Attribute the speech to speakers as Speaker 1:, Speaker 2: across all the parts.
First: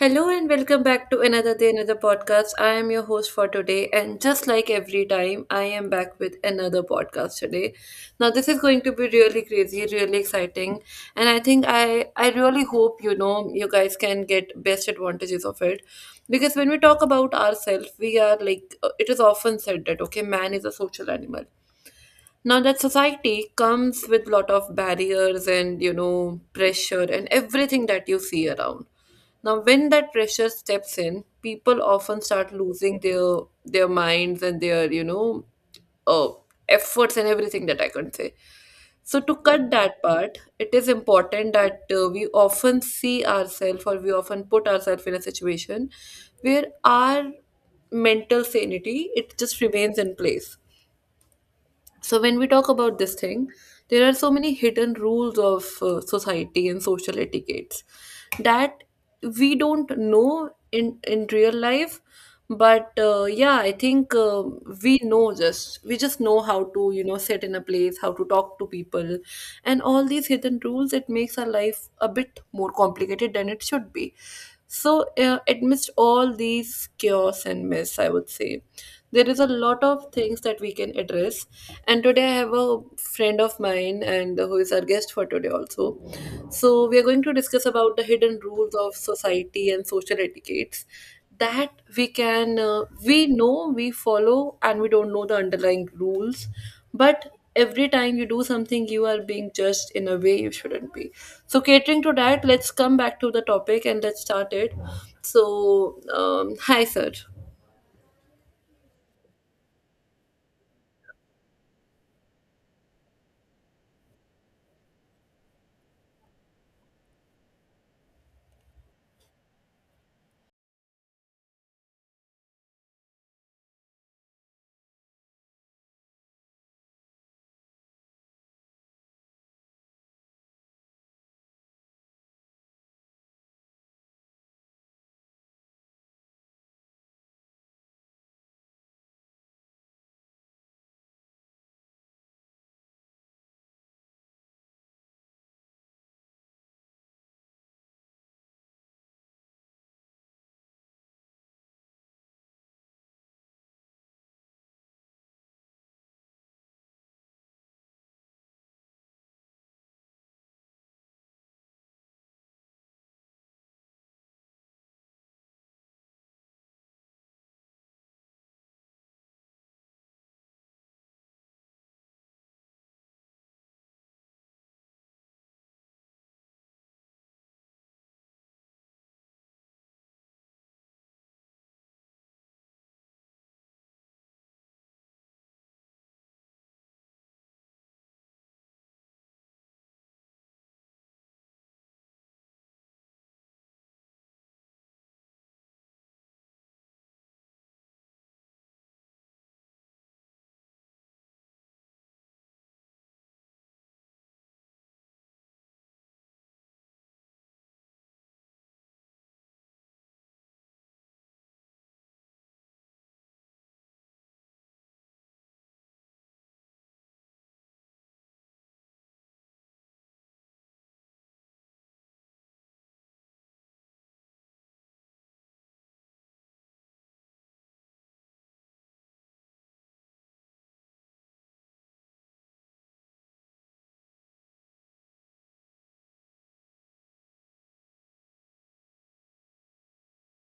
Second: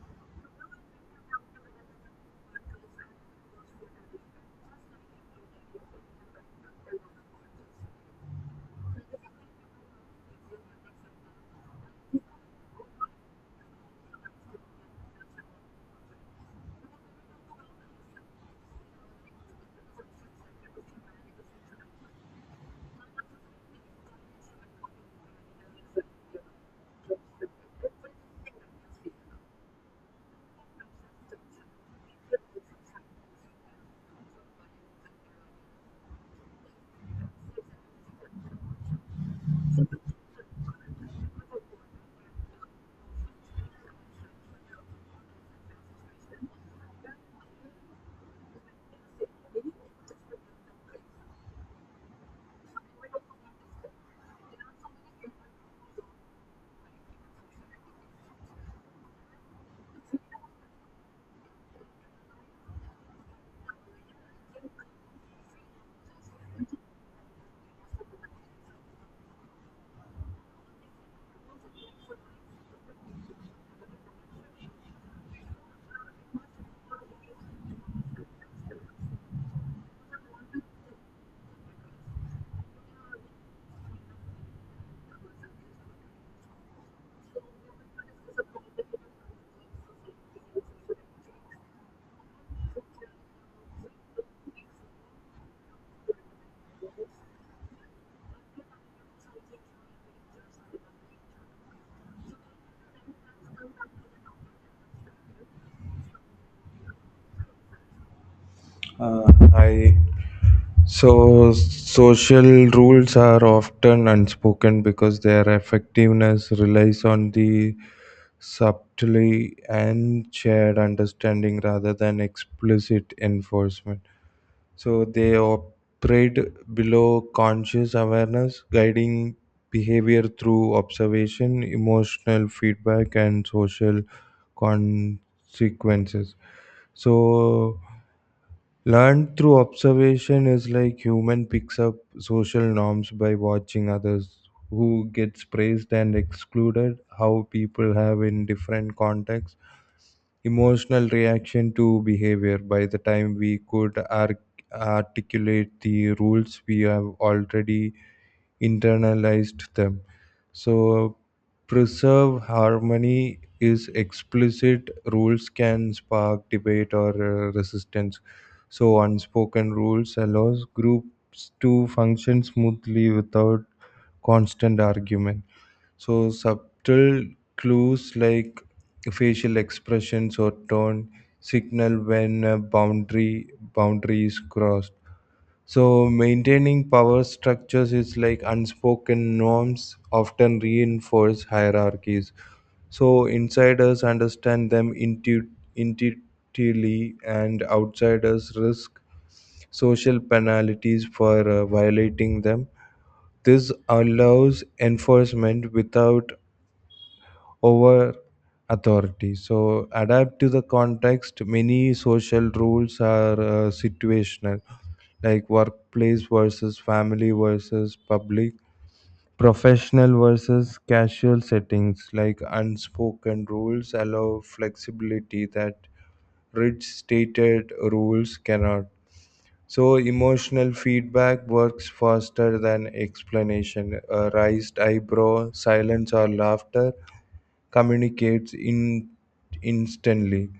Speaker 1: Hello and welcome back to another day, another podcast. I am your host for today, and just like every time, I am back with another podcast today. Now, this is going to be really crazy, really exciting, and I think I really hope you guys can get best advantages of it, because when we talk about ourselves, we are like it is often said that okay, man is a social animal, now that society comes with lot of barriers and pressure and everything that you see around. Now when that pressure steps in, people often start losing their minds and their uh, efforts and everything that I can say. So to cut that part, it is important that we often see ourselves or we often put ourselves in a situation where our mental sanity it just remains in place. So when we talk about this thing, there are so many hidden rules of society and social etiquettes that we don't know in real life, but yeah, I think we know, just we just know how to sit in a place, how to talk to people, and all these hidden rules it makes our life a bit more complicated than it should be. So, amidst all these chaos and mess, I would say there is a lot of things that we can address. And today, I have a friend of mine, and who is our guest for today also. So, we are going to discuss about the hidden rules of society and social etiquettes that we follow and we don't know the underlying rules, but every time you do something you are being judged in a way you shouldn't be. So catering to that, let's come back to the topic and let's start it. So hi sir.
Speaker 2: Hi. So, social rules are often unspoken because their effectiveness relies on the subtlety and shared understanding rather than explicit enforcement. So, they operate below conscious awareness, guiding behavior through observation, emotional feedback, and social consequences. So, learned through observation is like human picks up social norms by watching others who gets praised and excluded, how people have in different contexts, emotional reaction to behavior. By the time we could articulate the rules, we have already internalized them. So, preserve harmony is explicit rules can spark debate or resistance. So, unspoken rules allows groups to function smoothly without constant argument. So, subtle clues like facial expressions or tone signal when a boundary is crossed. So, maintaining power structures is like unspoken norms often reinforce hierarchies. So, insiders understand them intuitively, and outsiders risk social penalties for violating them. This allows enforcement without over authority. So, adapt to the context. Many social rules are situational, like workplace versus family versus public, professional versus casual settings. Like unspoken rules allow flexibility that rigid stated rules cannot. So, emotional feedback works faster than explanation. A raised eyebrow, silence, or laughter communicates in instantly.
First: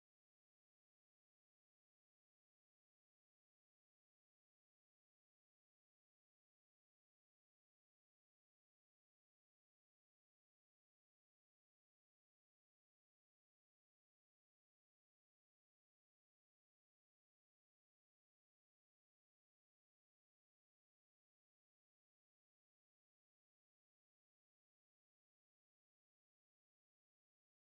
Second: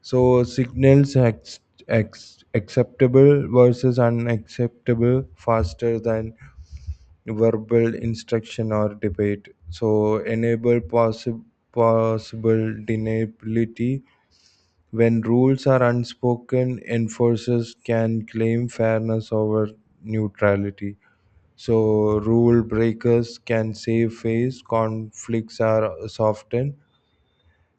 Speaker 2: So signals acceptable versus unacceptable faster than verbal instruction or debate. So enable possible deniability when rules are unspoken. Enforcers can claim fairness over neutrality. So rule breakers can save face. Conflicts are softened,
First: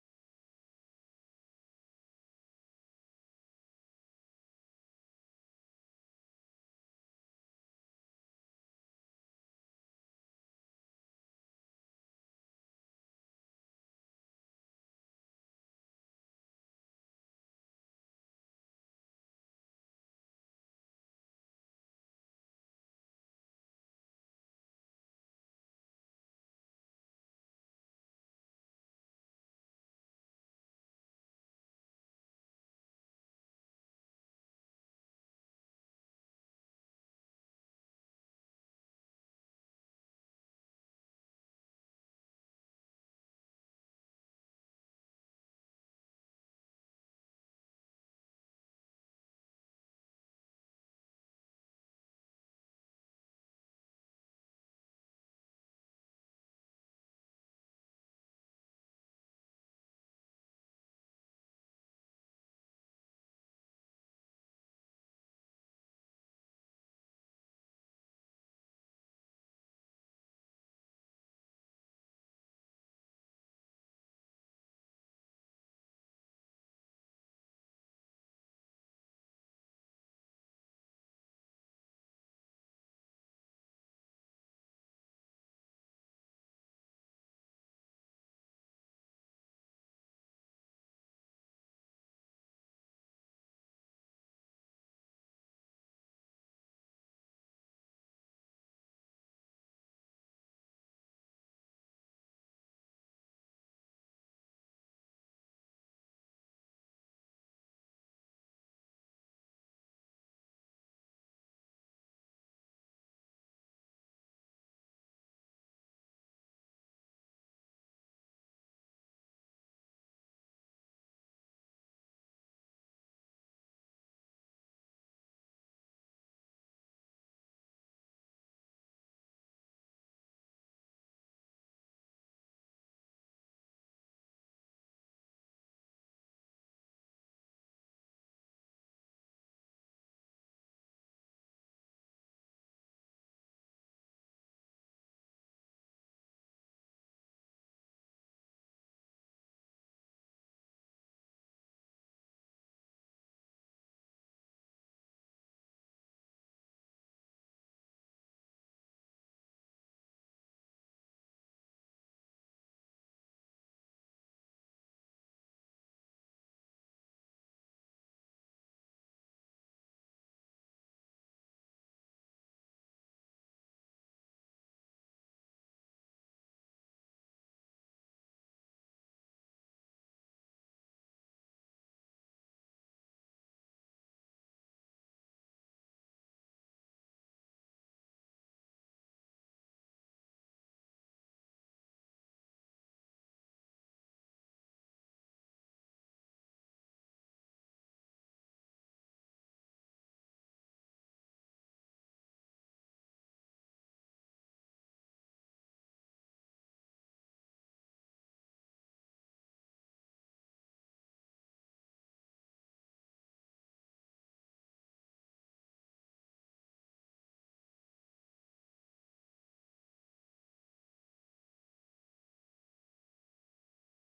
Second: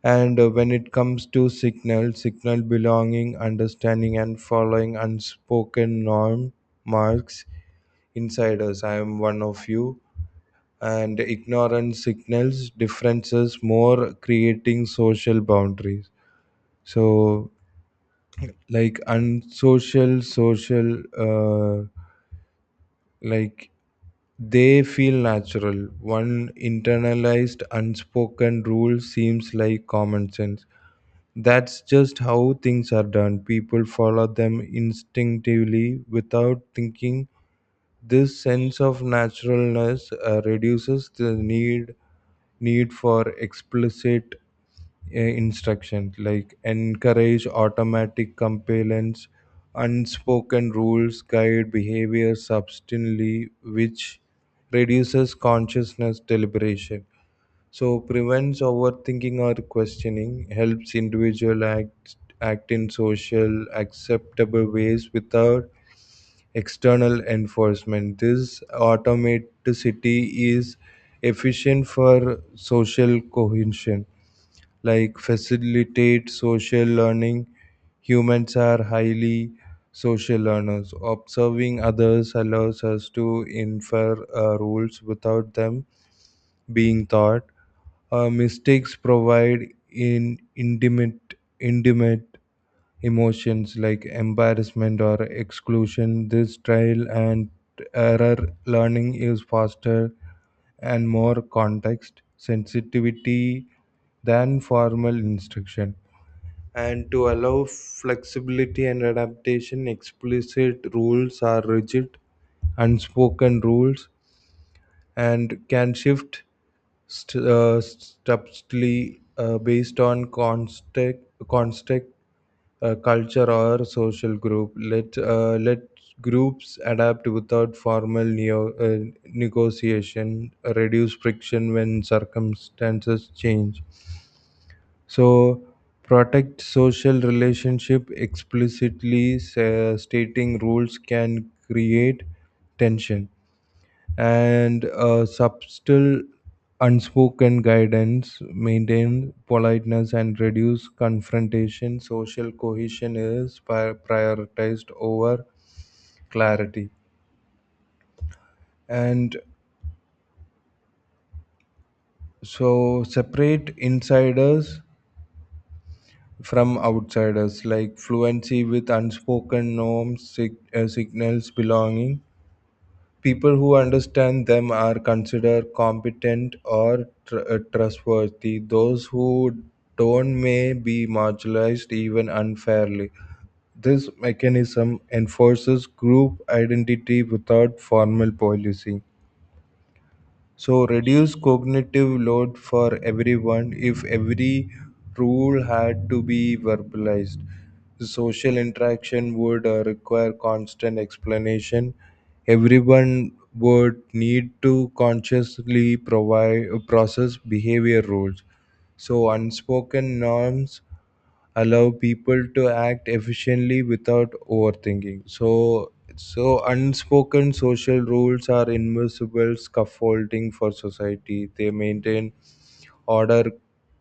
Speaker 2: and when it comes to signal belonging, understanding and following unspoken norm marks inside us, I am one of you, and ignorance signals differences more, creating social boundaries. So, like unsocial social like they feel natural. One internalized unspoken rule seems like common sense. That's just how things are done. People follow them instinctively without thinking. This sense of naturalness reduces the need for explicit instruction, like encourage automatic compliance. Unspoken rules guide behavior substantially, which reduces consciousness deliberation. So prevents overthinking or questioning, helps individual act in social acceptable ways without external enforcement. This automaticity is efficient for social cohesion, like facilitate social learning. Humans are highly social learners. Observing others allows us to infer rules without them being taught. Uh, mistakes provide in intimate emotions like embarrassment or exclusion. This trial and error learning is faster and more context sensitivity than formal instruction. And to allow flexibility and adaptation, explicit rules are rigid, unspoken rules and can shift subtly based on constant culture or social group. Let groups adapt without formal negotiation. Reduce friction when circumstances change. So protect social relationship, explicitly stating rules can create tension, and subtle unspoken guidance maintain politeness and reduce confrontation. Social cohesion is prioritized over clarity. And so separate insiders from outsiders, like fluency with unspoken norms signals belonging. People who understand them are considered competent or trustworthy. Those who don't may be marginalized even unfairly. This mechanism enforces group identity without formal policy. So reduce cognitive load for everyone. If every rule had to be verbalized, social interaction would require constant explanation. Everyone would need to consciously provide process behavior rules. So unspoken norms allow people to act efficiently without overthinking. So, so unspoken social rules are invisible scaffolding for society. They maintain order,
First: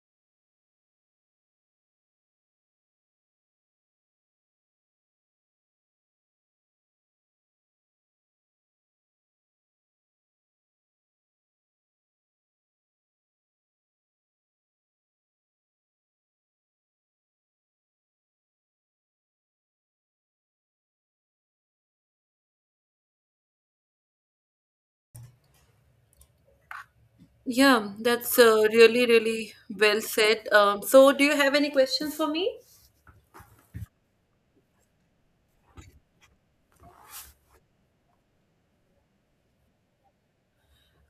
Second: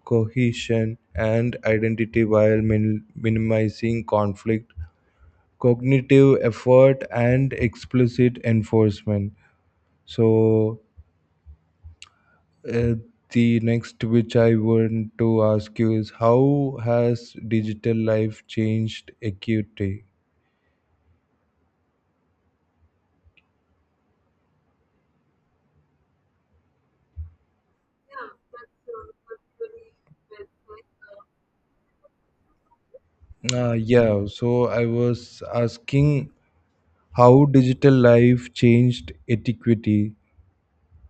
Speaker 2: cohesion and identity while minimizing conflict, cognitive effort and explicit enforcement. So, uh, the next which I want to ask you is how has digital life changed equity.
Speaker 1: Yeah, that's really really well said. So do you have any questions for me?
Speaker 2: Yeah, so I was asking how digital life changed etiquette.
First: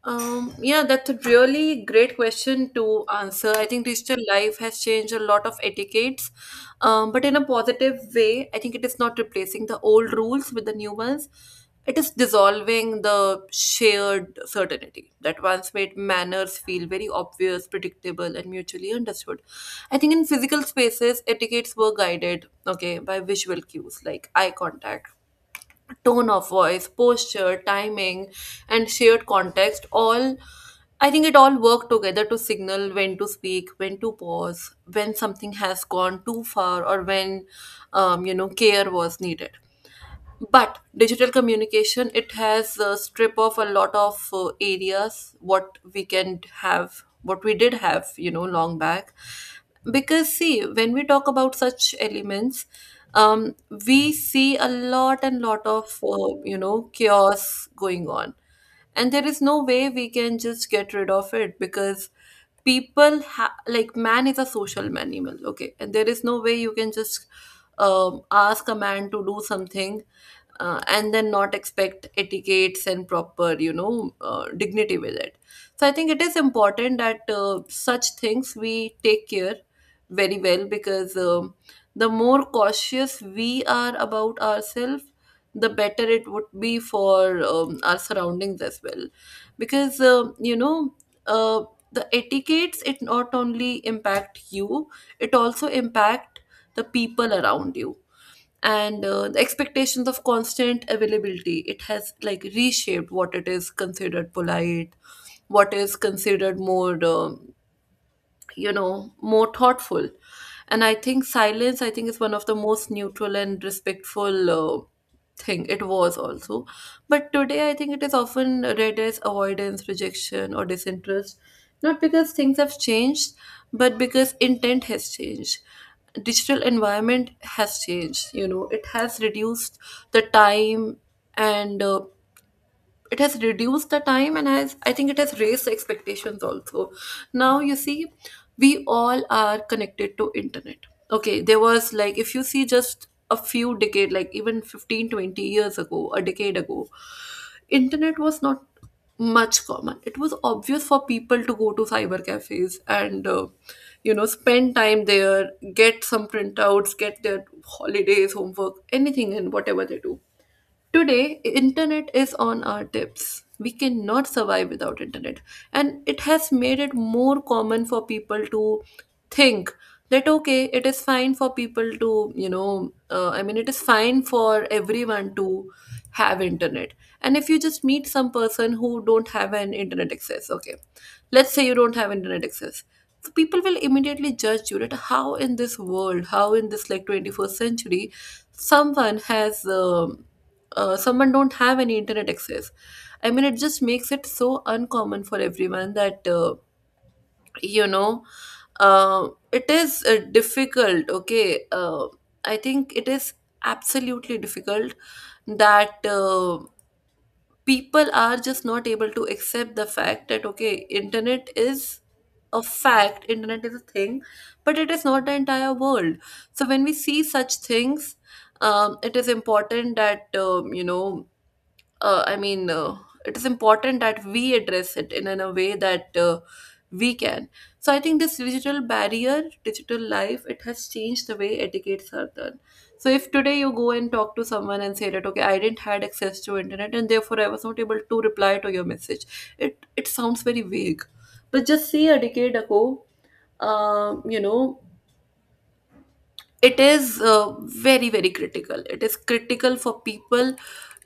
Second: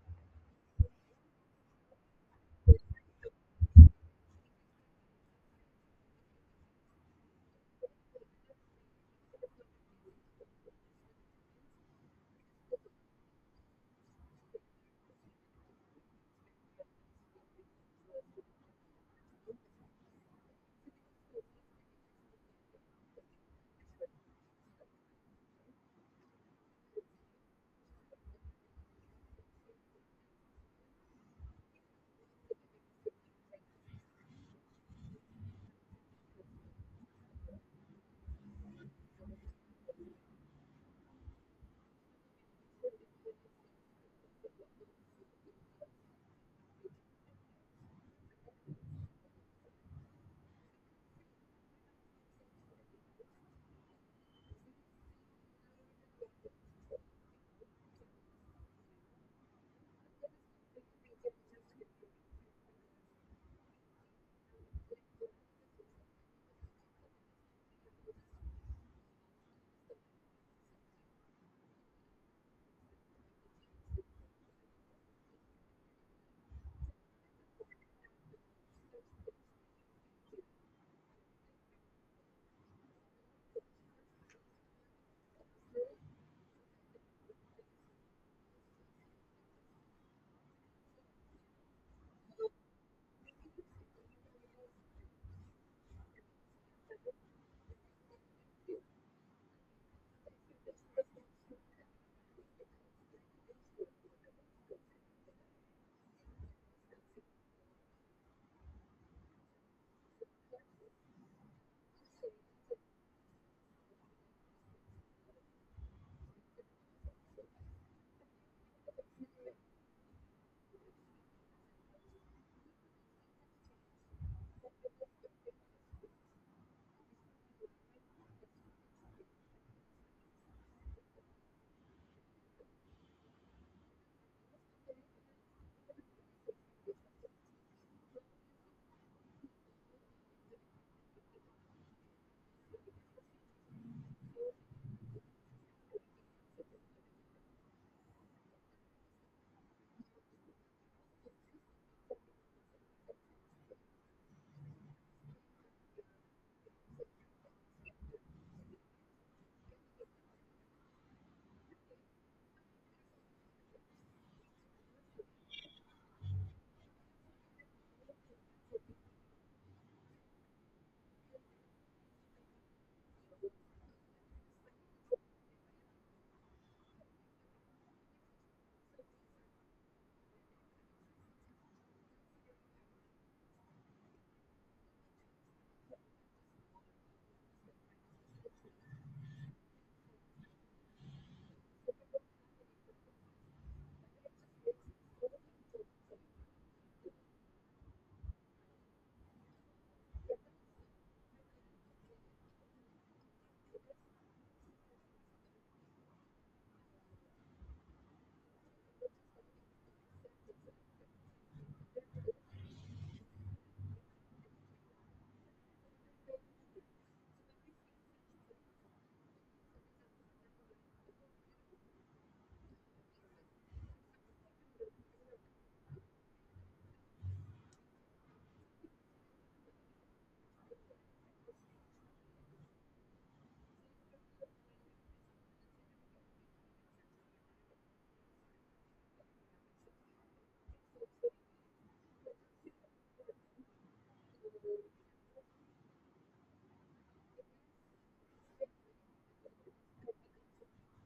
Speaker 1: Yeah, that's a really great question to answer. I think digital life has changed a lot of etiquettes, but in a positive way. I think it is not replacing the old rules with the new ones. It is dissolving the shared certainty that once made manners feel very obvious, predictable, and mutually understood. I think in physical spaces, etiquettes were guided, okay, by visual cues like eye contact, tone of voice, posture, timing, and shared context all, I think it all worked together to signal when to speak, when to pause, when something has gone too far, or when care was needed. But digital communication it has strip off a lot of areas what we can have, what we did have long back. Because see, when we talk about such elements, um, we see a lot and lot of chaos going on, and there is no way we can just get rid of it because like man is a social animal, okay, and there is no way you can just ask a man to do something and then not expect etiquettes and proper dignity with it. So I think it is important that such things we take care very well, because the more cautious we are about ourselves, the better it would be for our surroundings as well, because uh, the etiquettes it not only impact you, it also impact the people around you. And the expectations of constant availability, it has like reshaped what it is considered polite, what is considered more more thoughtful. And I think silence, I think, is one of the most neutral and respectful thing it was also, but today I think it is often read as avoidance, rejection, or disinterest, not because things have changed, but because intent has changed. Digital environment has changed, you know, it has reduced the time, and it has reduced the time and has, I think, it has raised the expectations also. Now you see, we all are connected to internet. Okay, there was like, if you see just a few decade, like even 15 to 20 years ago, a decade ago, internet was not much common. It was obvious for people to go to cyber cafes and spend time there, get some printouts, get their holidays homework, anything and whatever they do. Today, internet is on our tips. We cannot survive without internet. And it has made it more common for people to think that okay, it is fine for people to, it is fine for everyone to have internet. And if you just meet some person who don't have an internet access, okay, let's say you don't have internet access. So people will immediately judge you that how in this world, how in this like 21st century, someone has someone don't have any internet access. I mean, it just makes it so uncommon for everyone that you know it is difficult. Okay, I think it is absolutely difficult that people are just not able to accept the fact that okay, internet is a fact, internet is a thing, but it is not the entire world. So when we see such things, it is important that uh, I mean, uh, it is important that we address it in a way that we can. So I think this digital barrier, digital life, it has changed the way etiquettes are done. So if today you go and talk to someone and say that okay, I didn't had access to internet and therefore I was not able to reply to your message, it sounds very vague. But just say a decade ago, um, you know, it is very very critical. It is critical for people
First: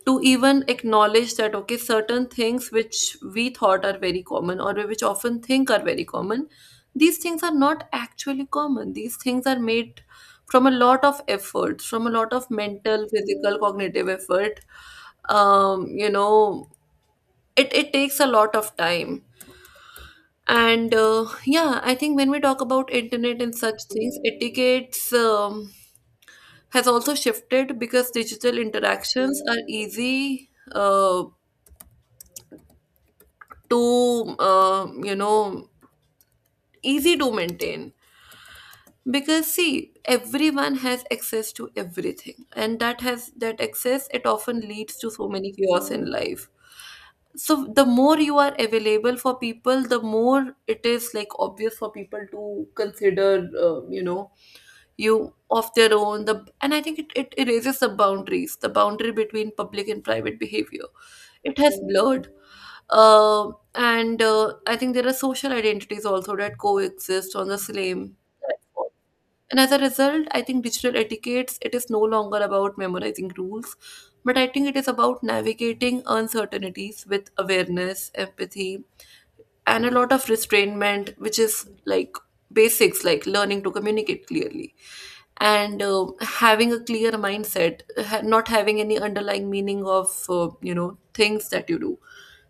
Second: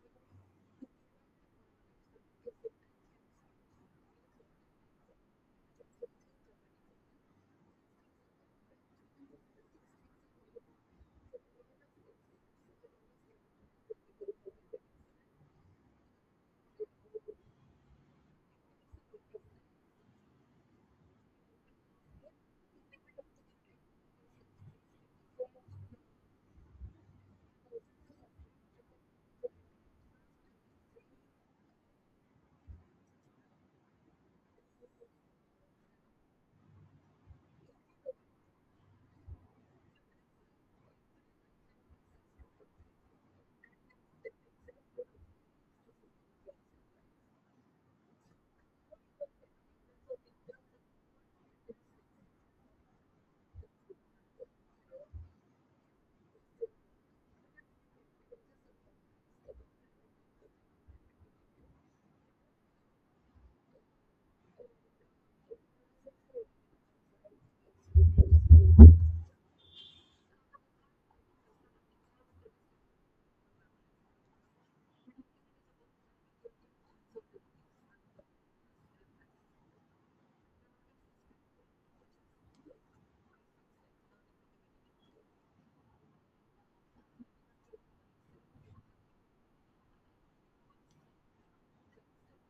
Speaker 1: to even acknowledge that okay, certain things which we thought are very common, or we which often think are very common, these things are not actually common. These things are made from a lot of effort, from a lot of mental physical cognitive effort. um, you know it, it takes a lot of time. And yeah, I think when we talk about internet and such things, etiquettes has also shifted because digital interactions are easy, uh, too easy to maintain, because see everyone has access to everything, and that has, that access, it often leads to so many chaos in life. So the more you are available for people, the more it is like obvious for people to consider you of their own. The And I think it erases the boundaries, the boundary between public and private behavior, it has blurred. And I think there are social identities also that coexist on the same platform. And as a result, I think digital etiquettes, it is no longer about memorizing rules, but I think it is about navigating uncertainties with awareness, empathy, and a lot of restrainment, which is like basics, like learning to communicate clearly and having a clear mindset, not having any underlying meaning of things that you do.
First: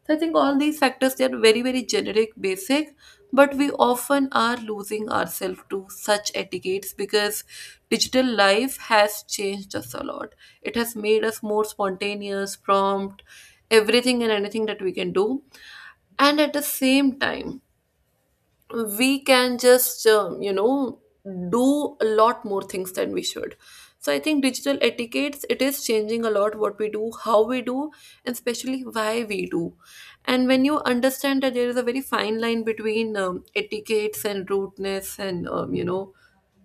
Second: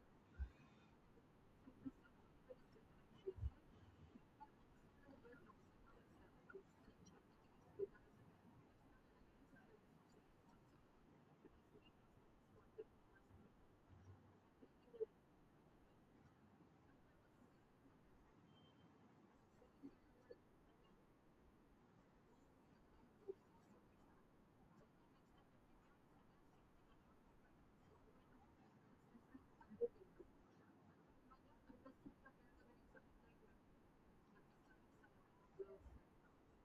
Speaker 1: So I think all these factors, they are very very generic basic, but we often are losing ourselves to such etiquettes because digital life has changed us a lot. It has made us more spontaneous, prompt, everything and anything that we can do. And at the same time, we can just do a lot more things than we should. So I think digital etiquettes, it is changing a lot what we do, how we do, and especially why we do. And when you understand that there is a very fine line between etiquettes and rudeness and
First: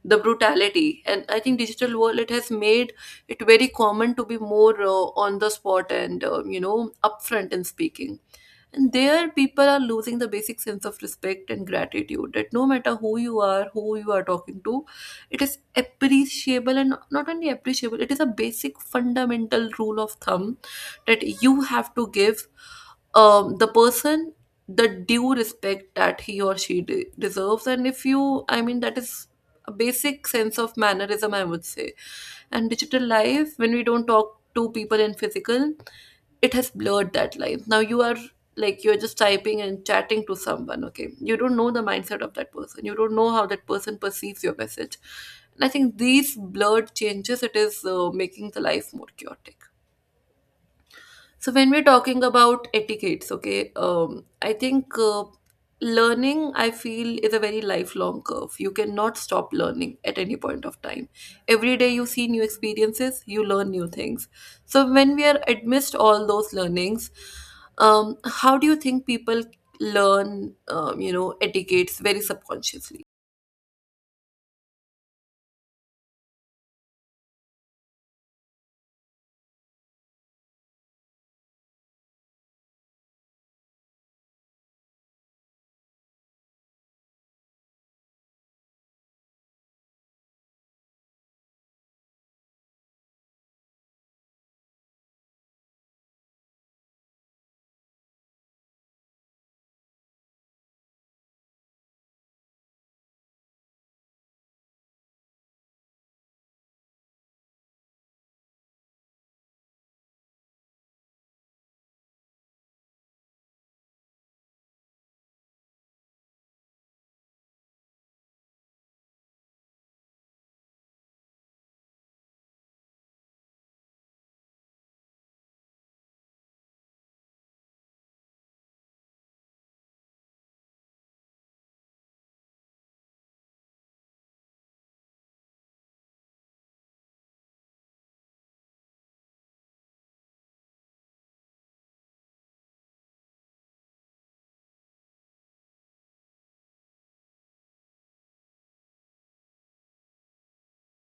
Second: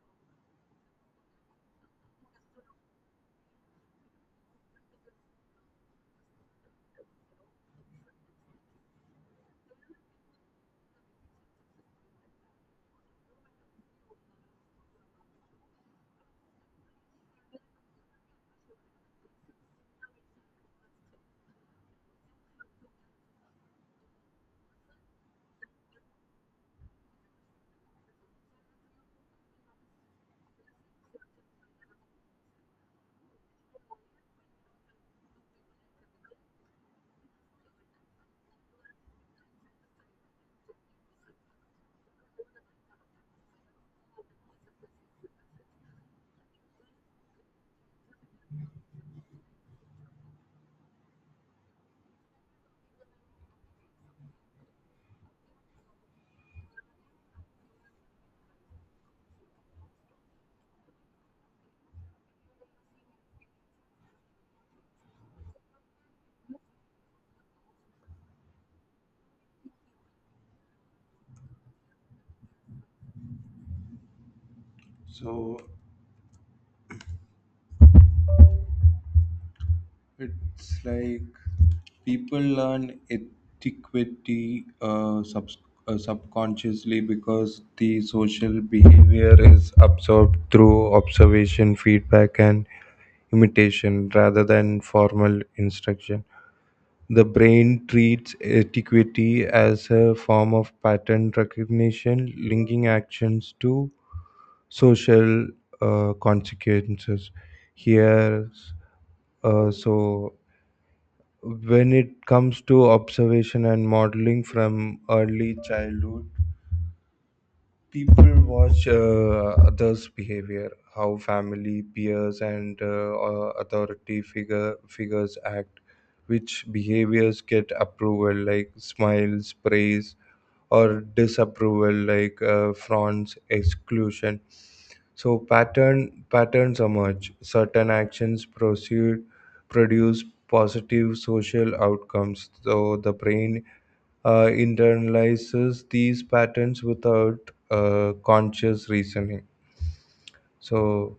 Speaker 1: the brutality, and I think digital world it has made it very common to be more on the spot and upfront in speaking. And there, people are losing the basic sense of respect and gratitude that no matter who you are talking to, it is appreciable, and not only appreciable, it is a basic fundamental rule of thumb that you have to give the person the due respect that he or she deserves. And if you, I mean, that is a basic sense of mannerism, I would say. And digital life, when we don't talk to people in physical, it has blurred that line. Now you are like you're just typing and chatting to someone, okay, you don't know the mindset of that person, you don't know how that person perceives your message. And I think these blurred changes, it is making the life more chaotic. So when we're talking about etiquettes, okay, I think learning, I feel, is a very lifelong curve. You cannot stop learning at any point of time. Every day you see new experiences, you learn new things. So when we are amidst all those learnings, how do you think people learn, etiquettes very subconsciously?
Speaker 2: So it's like people learn etiquette uh, subs- subconsciously because the social behavior is absorbed through observation, feedback, and imitation rather than formal instruction. The brain treats etiquette as a form of pattern recognition, linking actions to social consequences. Here, so when it comes to observation and modeling from early childhood, people watch others behavior, how family, peers and authority figures act, which behaviors get approval like smiles, praise, or disapproval like fronts, exclusion. So patterns emerge, certain actions proceed, produce positive social outcomes. So the brain internalizes these patterns without conscious reasoning. So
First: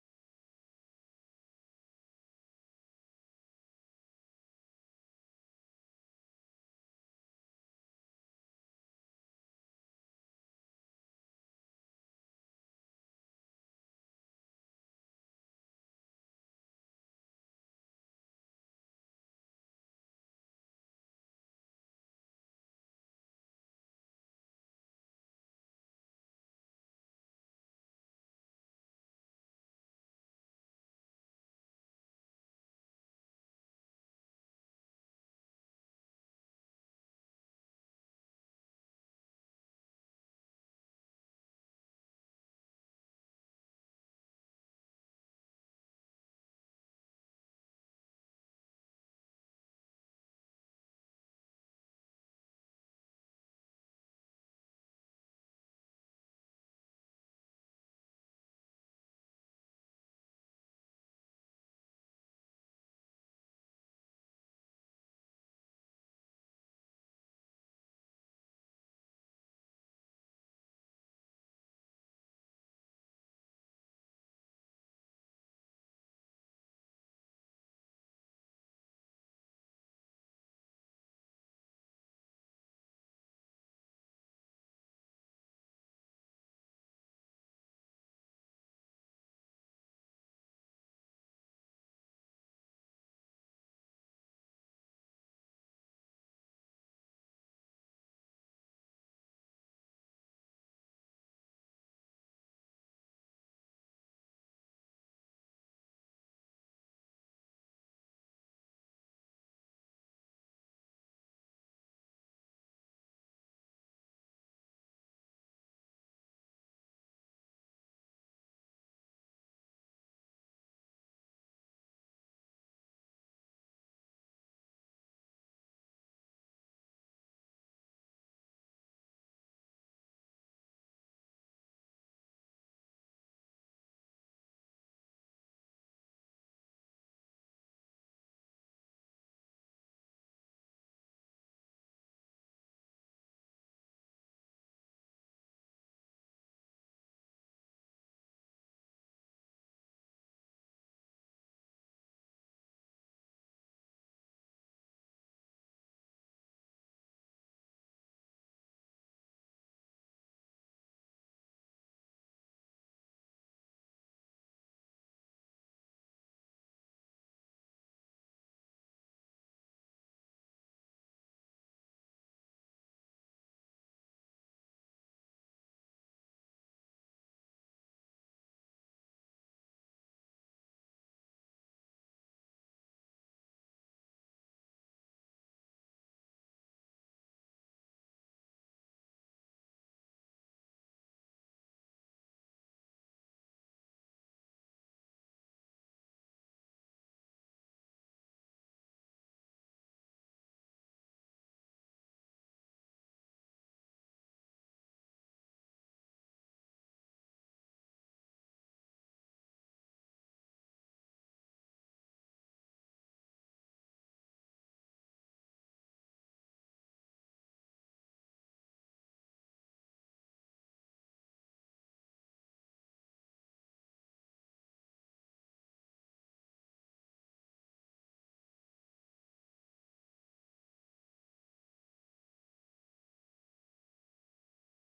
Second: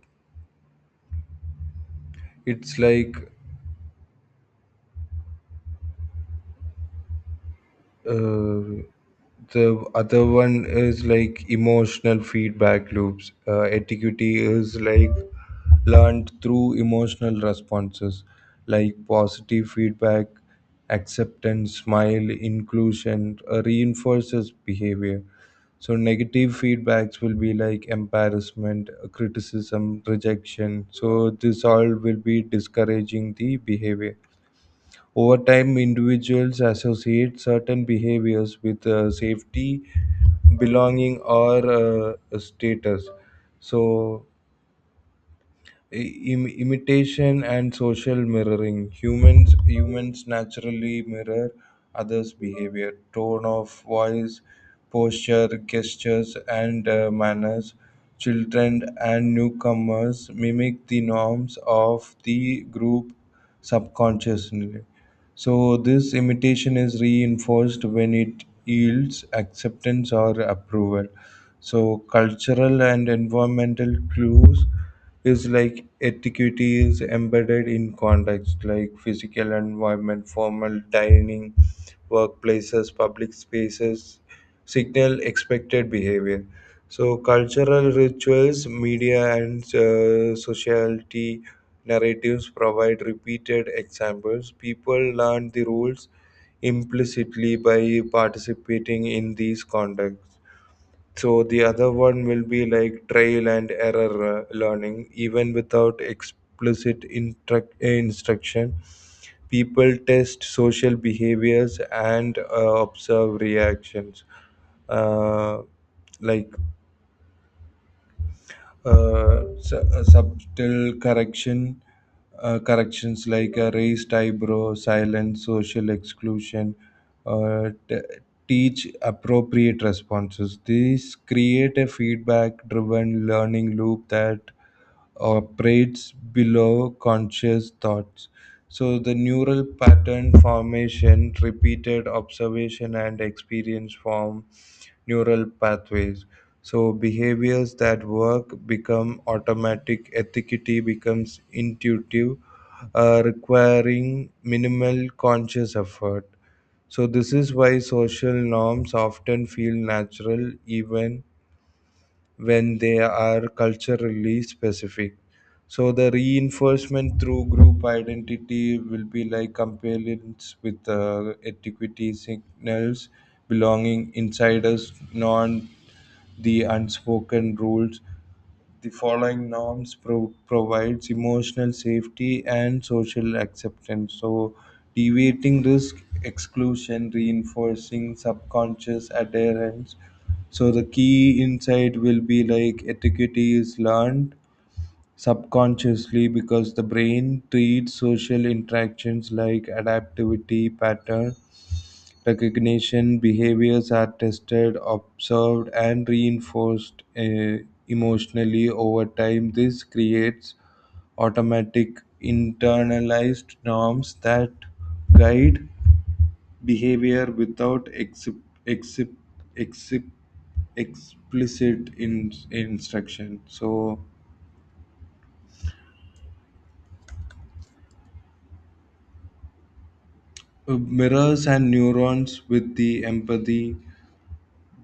Speaker 2: it's like uh, the other one is like emotional feedback loops. Etiquette is like learned through emotional responses, like positive feedback, acceptance, smile, inclusion, reinforces behavior. So negative feedbacks will be like embarrassment, criticism, rejection. So this all will be discouraging the behavior. Over time, individuals associate certain behaviors with safety, belonging, or status. So imitation and social mirroring, humans naturally mirror others behavior, tone of voice, posture, gestures and manners. Children and newcomers mimic the norms of the group subconsciously. So this imitation is reinforced when it yields acceptance or approval. So cultural and environmental clues is like etiquette is embedded in context like physical environment, formal dining, workplaces, public spaces, signal expected behavior. So cultural rituals, media and sociality narratives provide repeated examples. People learn the rules implicitly by participating in these contexts. So the other one will be like trial and error learning, even without explicit instruction. People test social behaviors and observe reactions. Uh, like Subtle corrections like a raised eyebrow, silence, social exclusion, uh, t- teach appropriate responses. These create a feedback driven learning loop that operates below conscious thoughts. So the neural pattern formation, repeated observation and experience form neural pathways. So behaviors that work become automatic, ethicity becomes intuitive, requiring minimal conscious effort. So this is why social norms often feel natural even when they are culturally specific. So the reinforcement through group identity will be like compliance with etiquette signals, belonging, insiders, non the unspoken rules. The following norms provides emotional safety and social acceptance. So, deviating risk exclusion, reinforcing subconscious adherence. So the key insight will be like etiquette is learned subconsciously because the brain treats social interactions like adaptivity pattern recognition. Behaviors are tested, observed, and reinforced emotionally over time. This creates automatic internalized norms that guide behavior without exip- explicit instruction. So, mirrors and neurons with the empathy,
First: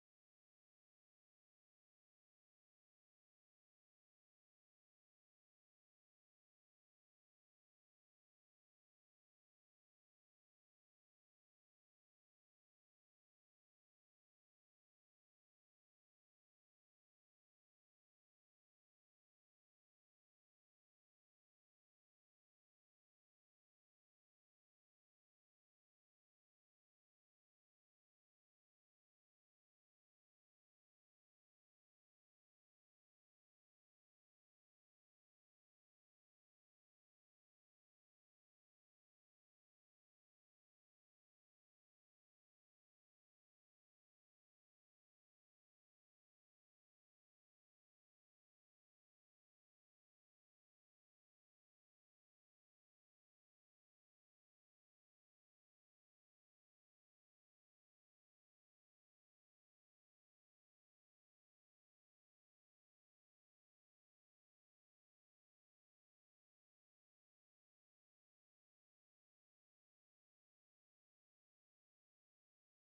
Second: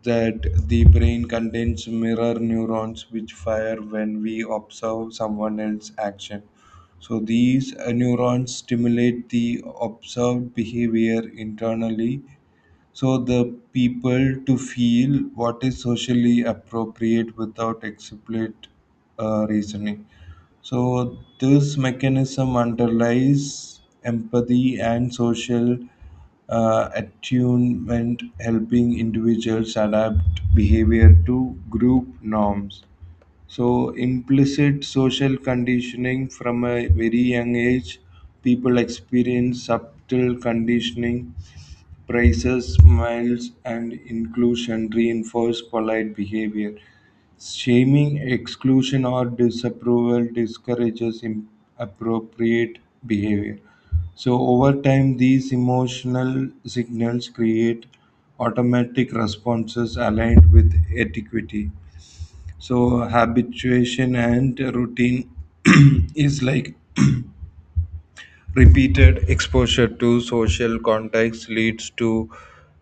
Speaker 2: that the brain contains mirror neurons which fire when we observe someone else's action. So these neurons stimulate the observed behavior internally, so the people to feel what is socially appropriate without explicit reasoning. So this mechanism underlies empathy and social attunement, helping individuals adapt behavior to group norms. So implicit social conditioning from a very young age, people experience subtle conditioning. Praises, smiles, and inclusion reinforce polite behavior. Shaming, exclusion, or disapproval discourages appropriate behavior. So, over time, these emotional signals create automatic responses aligned with etiquity. So, habituation and routine is like repeated exposure to social contacts leads to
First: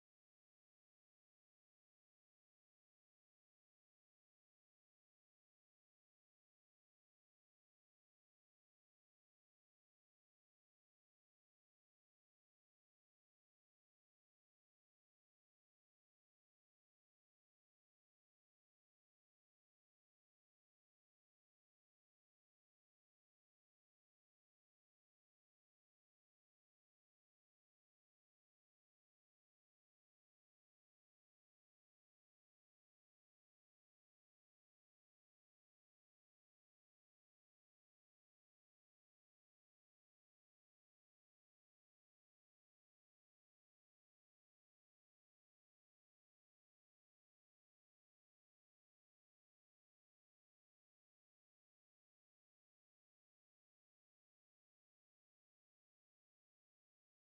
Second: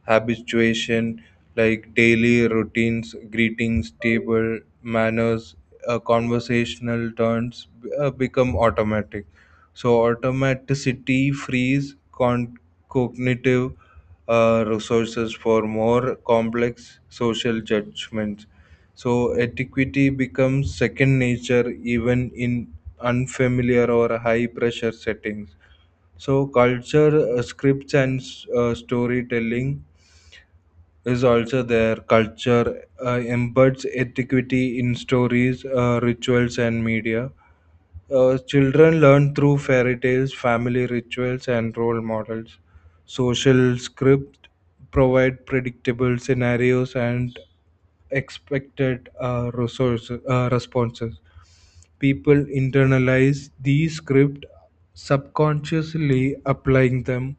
Speaker 2: habituation, like daily routines, greetings, table manners, conversational turns become automatic. So, automaticity frees cognitive resources for more complex social judgments. So, etiquette becomes second nature even in unfamiliar or high pressure settings. So culture, scripts, and storytelling is also there. Culture embeds ethicity in stories, rituals, and media. Children learn through fairy tales, family rituals, and role models. Social scripts provide predictable scenarios and expected responses. People internalize these scripts, subconsciously applying them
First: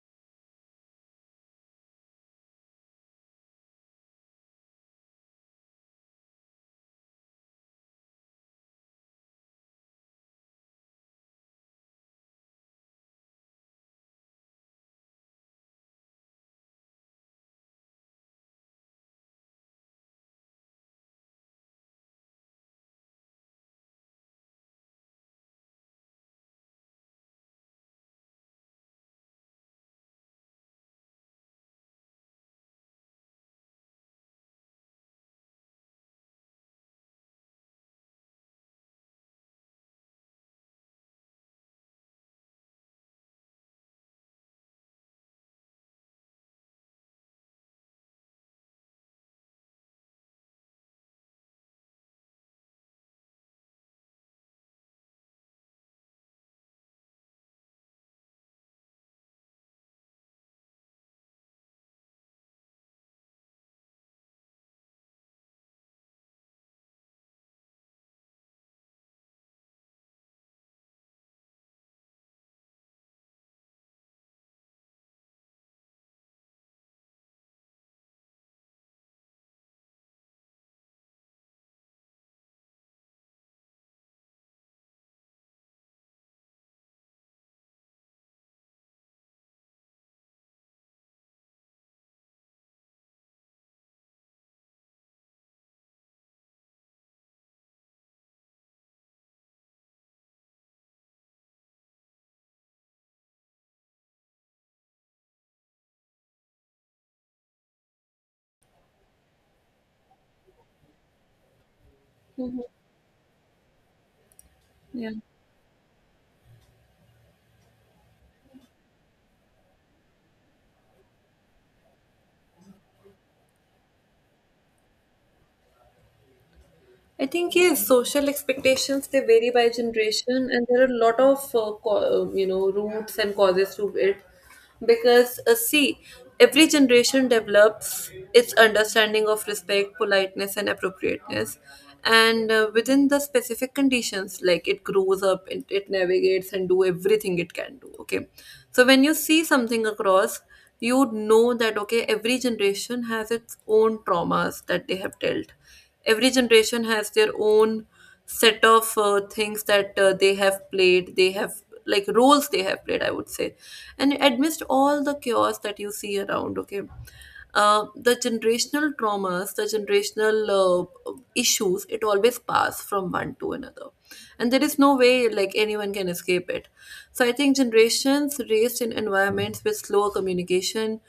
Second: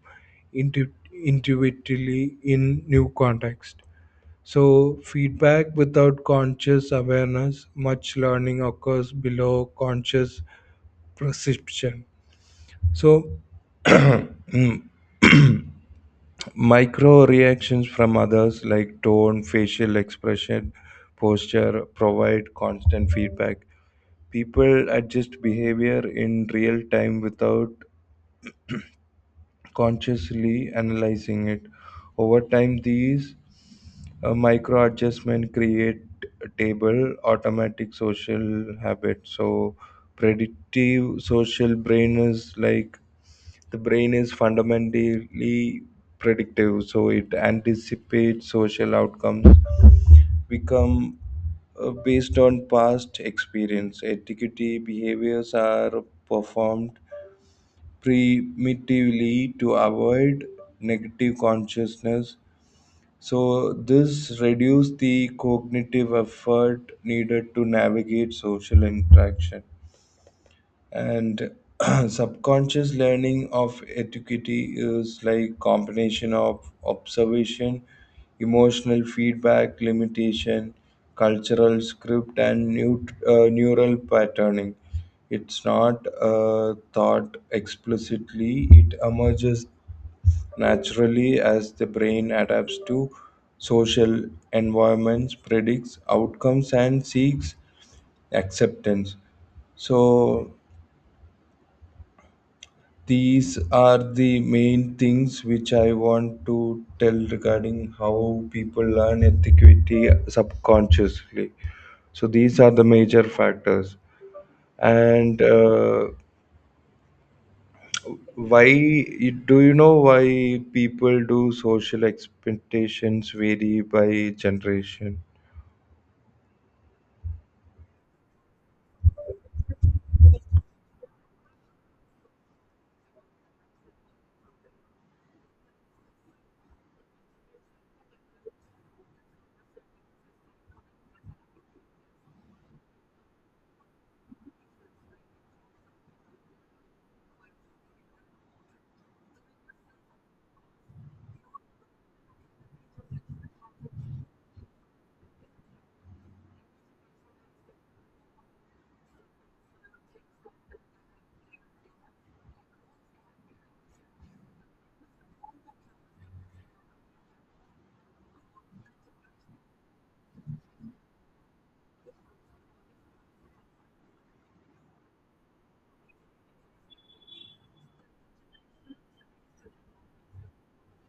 Speaker 2: intuitively in new context. So feedback without conscious awareness, much learning occurs below conscious perception. So micro reactions from others, like tone, facial expression, posture, provide constant feedback. People adjust behavior in real time without consciously analyzing it. Over time, these micro adjustment create a table automatic social habit. So, predictive social brain is like the brain is fundamentally predictive, so it anticipates social outcomes become based on past experience. Etiquette behaviors are performed primitively to avoid negative consciousness. So, this reduces the cognitive effort needed to navigate social interaction. And subconscious learning of etiquette is like combination of observation, emotional feedback, limitation, cultural script and neural patterning. It's not thought explicitly, it emerges naturally as the brain adapts to social environments, predicts outcomes and seeks acceptance. So these are the main things which I want to tell regarding how people learn ethicity subconsciously. So these are the major factors.
Speaker 1: Yeah.
Speaker 2: And why do you know why people do social expectations vary by generation?
Speaker 1: I think yes, social expectations, they vary by generation, and there are a lot of you know, roots and causes to it. Because see, every generation develops its understanding of respect, politeness, and appropriateness, and within the specific conditions, like, it grows up, it navigates, and do everything it can do. Okay, so when you see something across, you know that okay, every generation has its own traumas that they have dealt. Every generation has their own set of things that they have played, they have, like, roles they have played, I would say. And amidst all the chaos that you see around, okay, the generational traumas, the generational issues, it always pass from one to another, and there is no way like anyone can escape it. So I think generations raised in environments with slow communication,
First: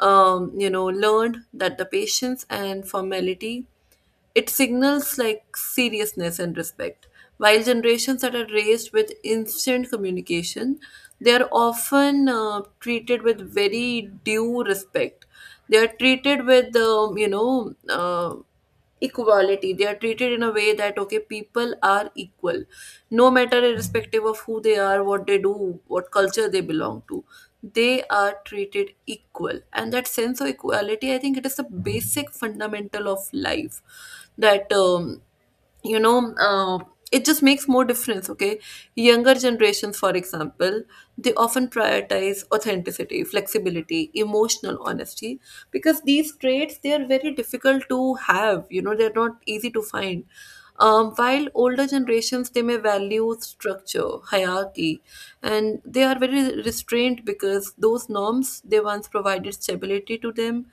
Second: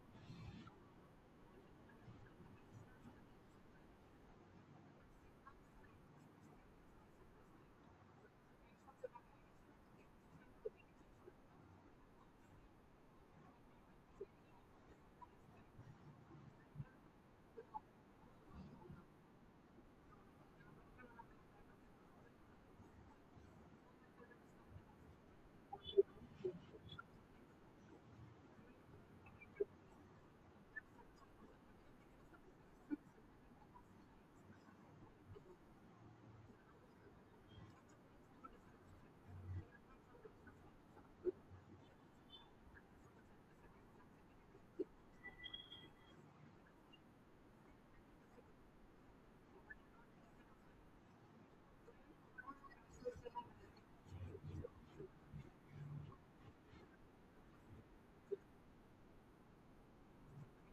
Speaker 1: you know, learned that the patience and formality, it signals like seriousness and respect. While generations that are raised with instant communication, they are often treated with very due respect. They are treated with, equality. They are treated in a way that okay, people are equal, no matter, irrespective of who they are, what they do, what culture they belong to, they are treated equal. And that sense of equality, I think it is the basic fundamental of life. That you know uh, it just makes more difference, okay? Younger generations, for example, they often prioritize authenticity, flexibility, emotional honesty, because these traits, they are very difficult to have, you know, they're not easy to find. While older generations, they may value structure, hierarchy, and they are very restrained, because those norms, they once provided stability to them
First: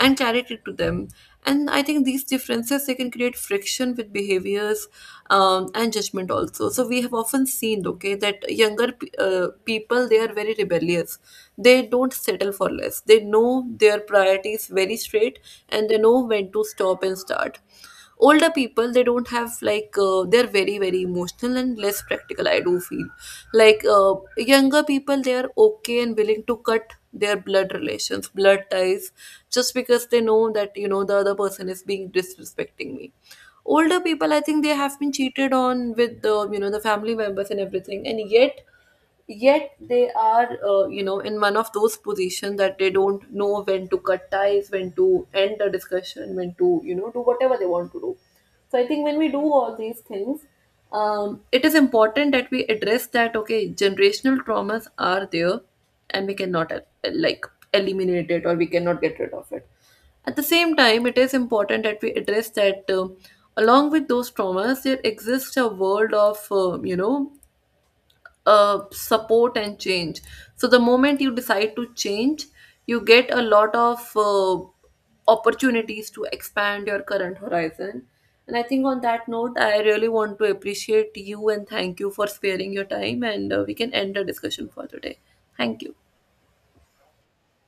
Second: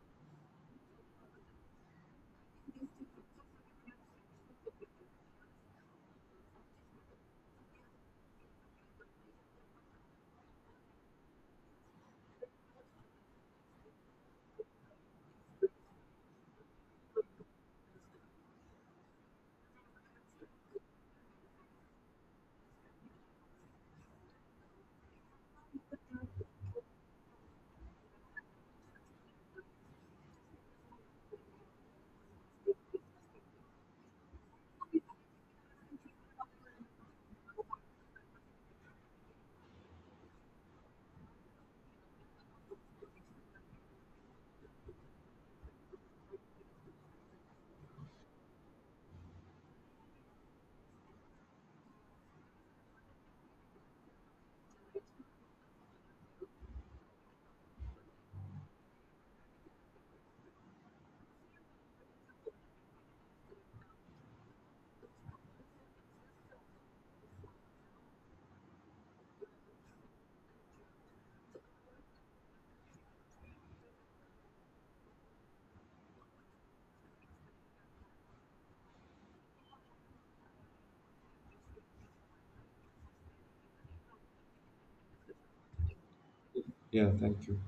Speaker 1: and clarity to them. And I think these differences, they can create friction with behaviors and judgment also. So we have often seen, okay, that people, they are very rebellious. They don't settle for less. They know their priorities very straight, and they know when to stop and start. Older people, they don't have, like, they're very emotional and less practical, I do feel. Like, younger people, they are okay and willing to cut their blood ties, just because they know that, you know, the other person is being disrespecting me. Older people, I think they have been cheated on with the, you know, the family members and everything, and yet they are, you know, in one of those positions that they don't know when to cut ties, when to end a discussion, when to, you know, do whatever they want to do. So I think when we do all these things, it is important that we address that okay, generational traumas are there, and we cannot, like eliminate it, or we cannot get rid of it. At the same time, it is important that we address that along with those traumas, there exists a world of, support and change. So the moment you decide to change, you get a lot of opportunities to expand your current horizon. And I think on that note, I really want to appreciate you and thank you for sparing your time, and we can end the discussion for today. Thank you.
Speaker 2: Yeah, thank you.